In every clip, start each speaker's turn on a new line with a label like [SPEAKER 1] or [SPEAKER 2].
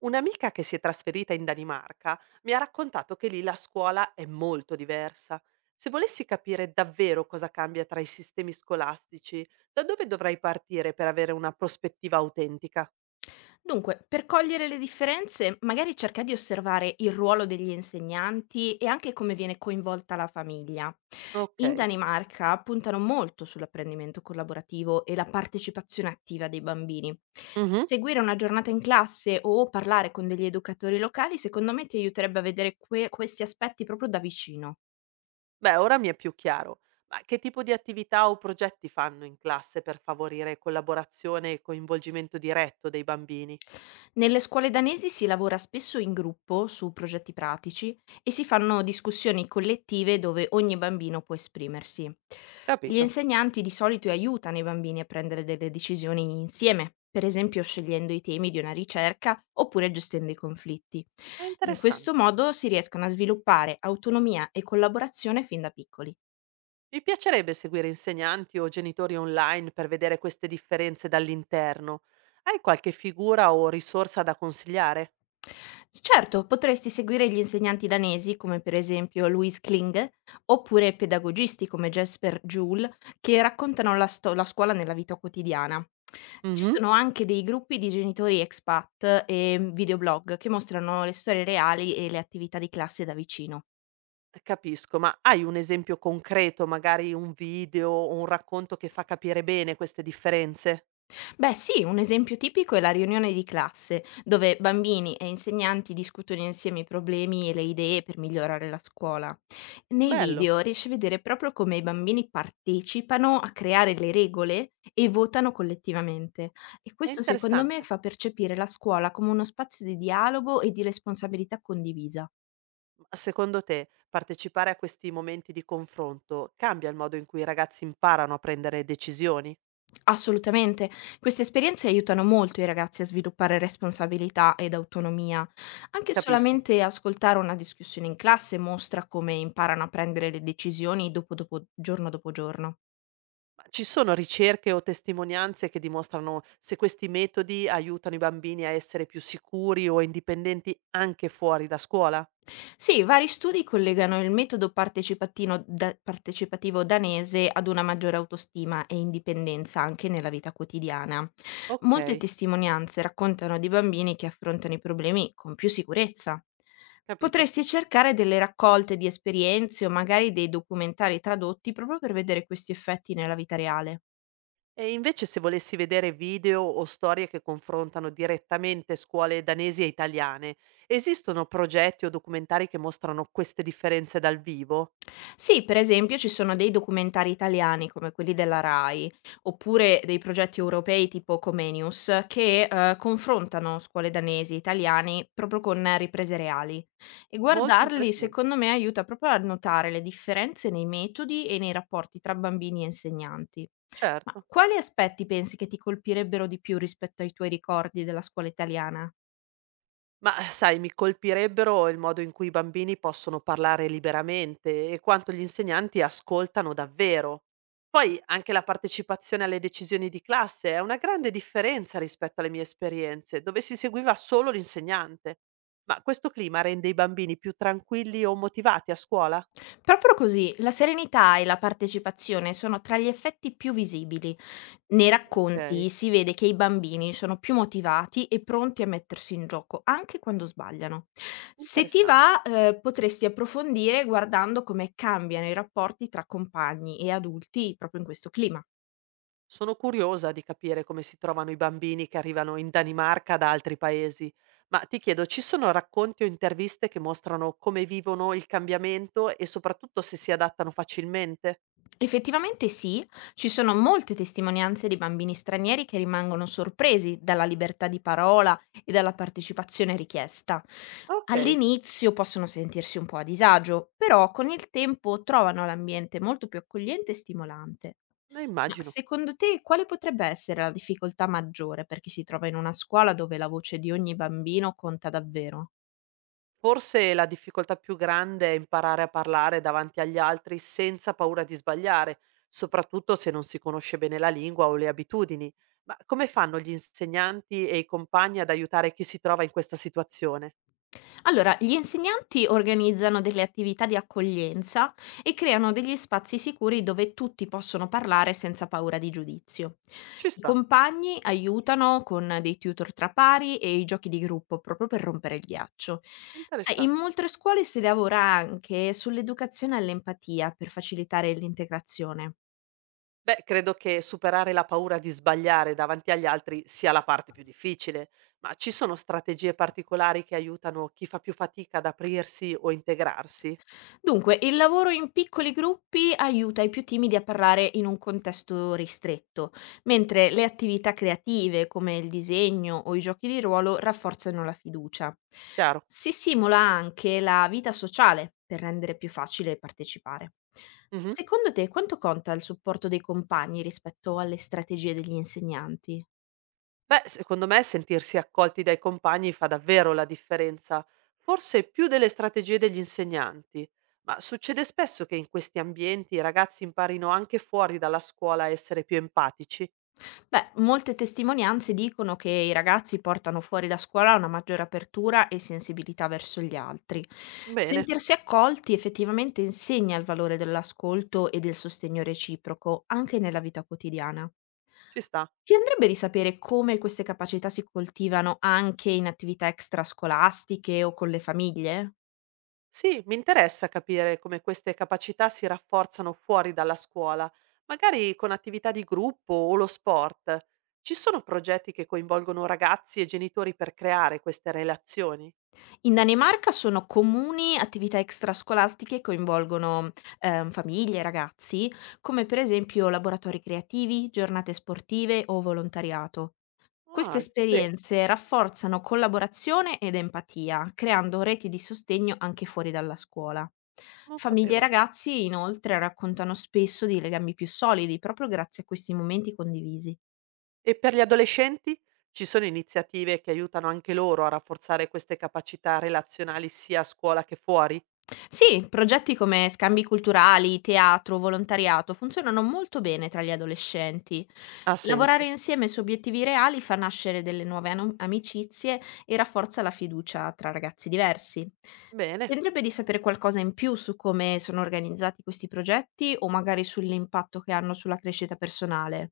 [SPEAKER 1] Un'amica che si è trasferita in Danimarca mi ha raccontato che lì la scuola è molto diversa. Se volessi capire davvero cosa cambia tra i sistemi scolastici, da dove dovrei partire per avere una prospettiva autentica?
[SPEAKER 2] Dunque, per cogliere le differenze, magari cerca di osservare il ruolo degli insegnanti e anche come viene coinvolta la famiglia. In
[SPEAKER 1] Ok.
[SPEAKER 2] Danimarca puntano molto sull'apprendimento collaborativo e la partecipazione attiva dei bambini.
[SPEAKER 1] Mhm.
[SPEAKER 2] Seguire una giornata in classe o parlare con degli educatori locali, secondo me, ti aiuterebbe a vedere questi aspetti proprio da vicino.
[SPEAKER 1] Beh, ora mi è più chiaro. Ma che tipo di attività o progetti fanno in classe per favorire collaborazione e coinvolgimento diretto dei bambini?
[SPEAKER 2] Nelle scuole danesi si lavora spesso in gruppo su progetti pratici e si fanno discussioni collettive dove ogni bambino può esprimersi. Gli
[SPEAKER 1] Capito.
[SPEAKER 2] insegnanti di solito aiutano i bambini a prendere delle decisioni insieme, per esempio scegliendo i temi di una ricerca oppure gestendo i conflitti.
[SPEAKER 1] È
[SPEAKER 2] In questo
[SPEAKER 1] interessante.
[SPEAKER 2] modo si riescono a sviluppare autonomia e collaborazione fin da piccoli.
[SPEAKER 1] Mi piacerebbe seguire insegnanti o genitori online per vedere queste differenze dall'interno. Hai qualche figura o risorsa da consigliare?
[SPEAKER 2] Certo, potresti seguire gli insegnanti danesi, come per esempio Louise Kling, oppure pedagogisti come Jesper Juul, che raccontano la scuola nella vita quotidiana. Ci
[SPEAKER 1] Mhm.
[SPEAKER 2] sono anche dei gruppi di genitori expat e videoblog che mostrano le storie reali e le attività di classe da vicino.
[SPEAKER 1] Capisco, ma hai un esempio concreto, magari un video o un racconto che fa capire bene queste differenze?
[SPEAKER 2] Beh sì, un esempio tipico è la riunione di classe, dove bambini e insegnanti discutono insieme i problemi e le idee per migliorare la scuola. Nei
[SPEAKER 1] Bello,
[SPEAKER 2] video riesci a vedere proprio come i bambini partecipano a creare le regole e votano collettivamente. E
[SPEAKER 1] è
[SPEAKER 2] questo secondo me
[SPEAKER 1] interessante.
[SPEAKER 2] fa percepire la scuola come uno spazio di dialogo e di responsabilità condivisa.
[SPEAKER 1] Ma secondo te partecipare a questi momenti di confronto cambia il modo in cui i ragazzi imparano a prendere decisioni?
[SPEAKER 2] Assolutamente. Queste esperienze aiutano molto i ragazzi a sviluppare responsabilità ed autonomia. Anche
[SPEAKER 1] Capisco.
[SPEAKER 2] solamente ascoltare una discussione in classe mostra come imparano a prendere le decisioni giorno dopo giorno.
[SPEAKER 1] Ci sono ricerche o testimonianze che dimostrano se questi metodi aiutano i bambini a essere più sicuri o indipendenti anche fuori da scuola?
[SPEAKER 2] Sì, vari studi collegano il metodo partecipatino da partecipativo danese ad una maggiore autostima e indipendenza anche nella vita quotidiana.
[SPEAKER 1] Ok,
[SPEAKER 2] Molte testimonianze raccontano di bambini che affrontano i problemi con più sicurezza.
[SPEAKER 1] capito.
[SPEAKER 2] Potresti cercare delle raccolte di esperienze o magari dei documentari tradotti proprio per vedere questi effetti nella vita reale.
[SPEAKER 1] E invece se volessi vedere video o storie che confrontano direttamente scuole danesi e italiane, esistono progetti o documentari che mostrano queste differenze dal vivo?
[SPEAKER 2] Sì, per esempio ci sono dei documentari italiani come quelli della Rai, oppure dei progetti europei tipo Comenius che confrontano scuole danesi e italiani proprio con riprese reali. E
[SPEAKER 1] Molto
[SPEAKER 2] guardarli
[SPEAKER 1] interessante,
[SPEAKER 2] secondo me aiuta proprio a notare le differenze nei metodi e nei rapporti tra bambini e insegnanti. Ma
[SPEAKER 1] certo.
[SPEAKER 2] quali aspetti pensi che ti colpirebbero di più rispetto ai tuoi ricordi della scuola italiana?
[SPEAKER 1] Ma sai, mi colpirebbero il modo in cui i bambini possono parlare liberamente e quanto gli insegnanti ascoltano davvero. Poi anche la partecipazione alle decisioni di classe è una grande differenza rispetto alle mie esperienze, dove si seguiva solo l'insegnante. Ma questo clima rende i bambini più tranquilli o motivati a scuola?
[SPEAKER 2] Proprio così, la serenità e la partecipazione sono tra gli effetti più visibili. Nei
[SPEAKER 1] Ok,
[SPEAKER 2] racconti si vede che i bambini sono più motivati e pronti a mettersi in gioco, anche quando sbagliano. Se ti
[SPEAKER 1] interessante.
[SPEAKER 2] va, potresti approfondire guardando come cambiano i rapporti tra compagni e adulti proprio in questo clima.
[SPEAKER 1] Sono curiosa di capire come si trovano i bambini che arrivano in Danimarca da altri paesi, ma ti chiedo, ci sono racconti o interviste che mostrano come vivono il cambiamento e soprattutto se si adattano facilmente?
[SPEAKER 2] Effettivamente sì, ci sono molte testimonianze di bambini stranieri che rimangono sorpresi dalla libertà di parola e dalla partecipazione richiesta.
[SPEAKER 1] Ok,
[SPEAKER 2] All'inizio possono sentirsi un po' a disagio, però con il tempo trovano l'ambiente molto più accogliente e stimolante.
[SPEAKER 1] ne
[SPEAKER 2] Ma
[SPEAKER 1] immagino.
[SPEAKER 2] secondo te quale potrebbe essere la difficoltà maggiore per chi si trova in una scuola dove la voce di ogni bambino conta davvero?
[SPEAKER 1] Forse la difficoltà più grande è imparare a parlare davanti agli altri senza paura di sbagliare, soprattutto se non si conosce bene la lingua o le abitudini. Ma come fanno gli insegnanti e i compagni ad aiutare chi si trova in questa situazione?
[SPEAKER 2] Allora, gli insegnanti organizzano delle attività di accoglienza e creano degli spazi sicuri dove tutti possono parlare senza paura di giudizio.
[SPEAKER 1] Ci
[SPEAKER 2] I
[SPEAKER 1] sta,
[SPEAKER 2] compagni aiutano con dei tutor tra pari e i giochi di gruppo proprio per rompere il ghiaccio.
[SPEAKER 1] è
[SPEAKER 2] Sai, in
[SPEAKER 1] interessante.
[SPEAKER 2] molte scuole si lavora anche sull'educazione all'empatia per facilitare l'integrazione.
[SPEAKER 1] Beh, credo che superare la paura di sbagliare davanti agli altri sia la parte più difficile, ma ci sono strategie particolari che aiutano chi fa più fatica ad aprirsi o integrarsi?
[SPEAKER 2] Dunque, il lavoro in piccoli gruppi aiuta i più timidi a parlare in un contesto ristretto, mentre le attività creative come il disegno o i giochi di ruolo rafforzano la fiducia.
[SPEAKER 1] Chiaro.
[SPEAKER 2] Si simula anche la vita sociale per rendere più facile partecipare.
[SPEAKER 1] Mhm.
[SPEAKER 2] Secondo te quanto conta il supporto dei compagni rispetto alle strategie degli insegnanti?
[SPEAKER 1] Beh, secondo me sentirsi accolti dai compagni fa davvero la differenza, forse più delle strategie degli insegnanti, ma succede spesso che in questi ambienti i ragazzi imparino anche fuori dalla scuola a essere più empatici.
[SPEAKER 2] Beh, molte testimonianze dicono che i ragazzi portano fuori da scuola una maggiore apertura e sensibilità verso gli altri.
[SPEAKER 1] Bene,
[SPEAKER 2] Sentirsi accolti effettivamente insegna il valore dell'ascolto e del sostegno reciproco, anche nella vita quotidiana.
[SPEAKER 1] ci sta.
[SPEAKER 2] Ti andrebbe di sapere come queste capacità si coltivano anche in attività extrascolastiche o con le famiglie?
[SPEAKER 1] Sì, mi interessa capire come queste capacità si rafforzano fuori dalla scuola, magari con attività di gruppo o lo sport. Ci sono progetti che coinvolgono ragazzi e genitori per creare queste relazioni?
[SPEAKER 2] In Danimarca sono comuni attività extrascolastiche che coinvolgono, famiglie e ragazzi, come per esempio laboratori creativi, giornate sportive o volontariato. Queste
[SPEAKER 1] Ah, beh,
[SPEAKER 2] esperienze rafforzano collaborazione ed empatia, creando reti di sostegno anche fuori dalla scuola.
[SPEAKER 1] non
[SPEAKER 2] Famiglie e
[SPEAKER 1] sapevo.
[SPEAKER 2] ragazzi inoltre raccontano spesso di legami più solidi proprio grazie a questi momenti condivisi.
[SPEAKER 1] E per gli adolescenti? Ci sono iniziative che aiutano anche loro a rafforzare queste capacità relazionali sia a scuola che fuori?
[SPEAKER 2] Sì, progetti come scambi culturali, teatro, volontariato funzionano molto bene tra gli adolescenti.
[SPEAKER 1] Ha
[SPEAKER 2] Lavorare
[SPEAKER 1] senso.
[SPEAKER 2] insieme su obiettivi reali fa nascere delle amicizie e rafforza la fiducia tra ragazzi diversi. Ti
[SPEAKER 1] Bene.
[SPEAKER 2] andrebbe di sapere qualcosa in più su come sono organizzati questi progetti o magari sull'impatto che hanno sulla crescita personale?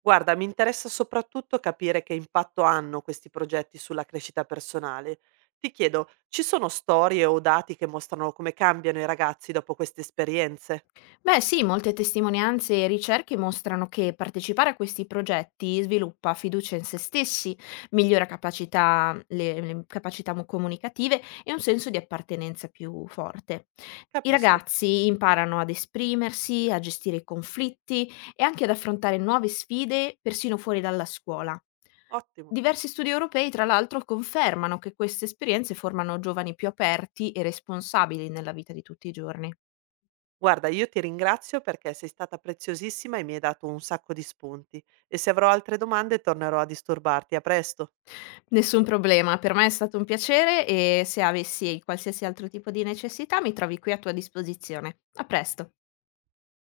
[SPEAKER 1] Guarda, mi interessa soprattutto capire che impatto hanno questi progetti sulla crescita personale. Ti chiedo, ci sono storie o dati che mostrano come cambiano i ragazzi dopo queste esperienze?
[SPEAKER 2] Beh sì, molte testimonianze e ricerche mostrano che partecipare a questi progetti sviluppa fiducia in se stessi, migliora le capacità comunicative e un senso di appartenenza più forte. I
[SPEAKER 1] Capisco,
[SPEAKER 2] ragazzi imparano ad esprimersi, a gestire i conflitti e anche ad affrontare nuove sfide persino fuori dalla scuola.
[SPEAKER 1] ottimo.
[SPEAKER 2] Diversi studi europei, tra l'altro, confermano che queste esperienze formano giovani più aperti e responsabili nella vita di tutti i giorni.
[SPEAKER 1] Guarda, io ti ringrazio perché sei stata preziosissima e mi hai dato un sacco di spunti. E se avrò altre domande tornerò a disturbarti. A presto.
[SPEAKER 2] Nessun problema, per me è stato un piacere e se avessi qualsiasi altro tipo di necessità mi trovi qui a tua disposizione. A presto.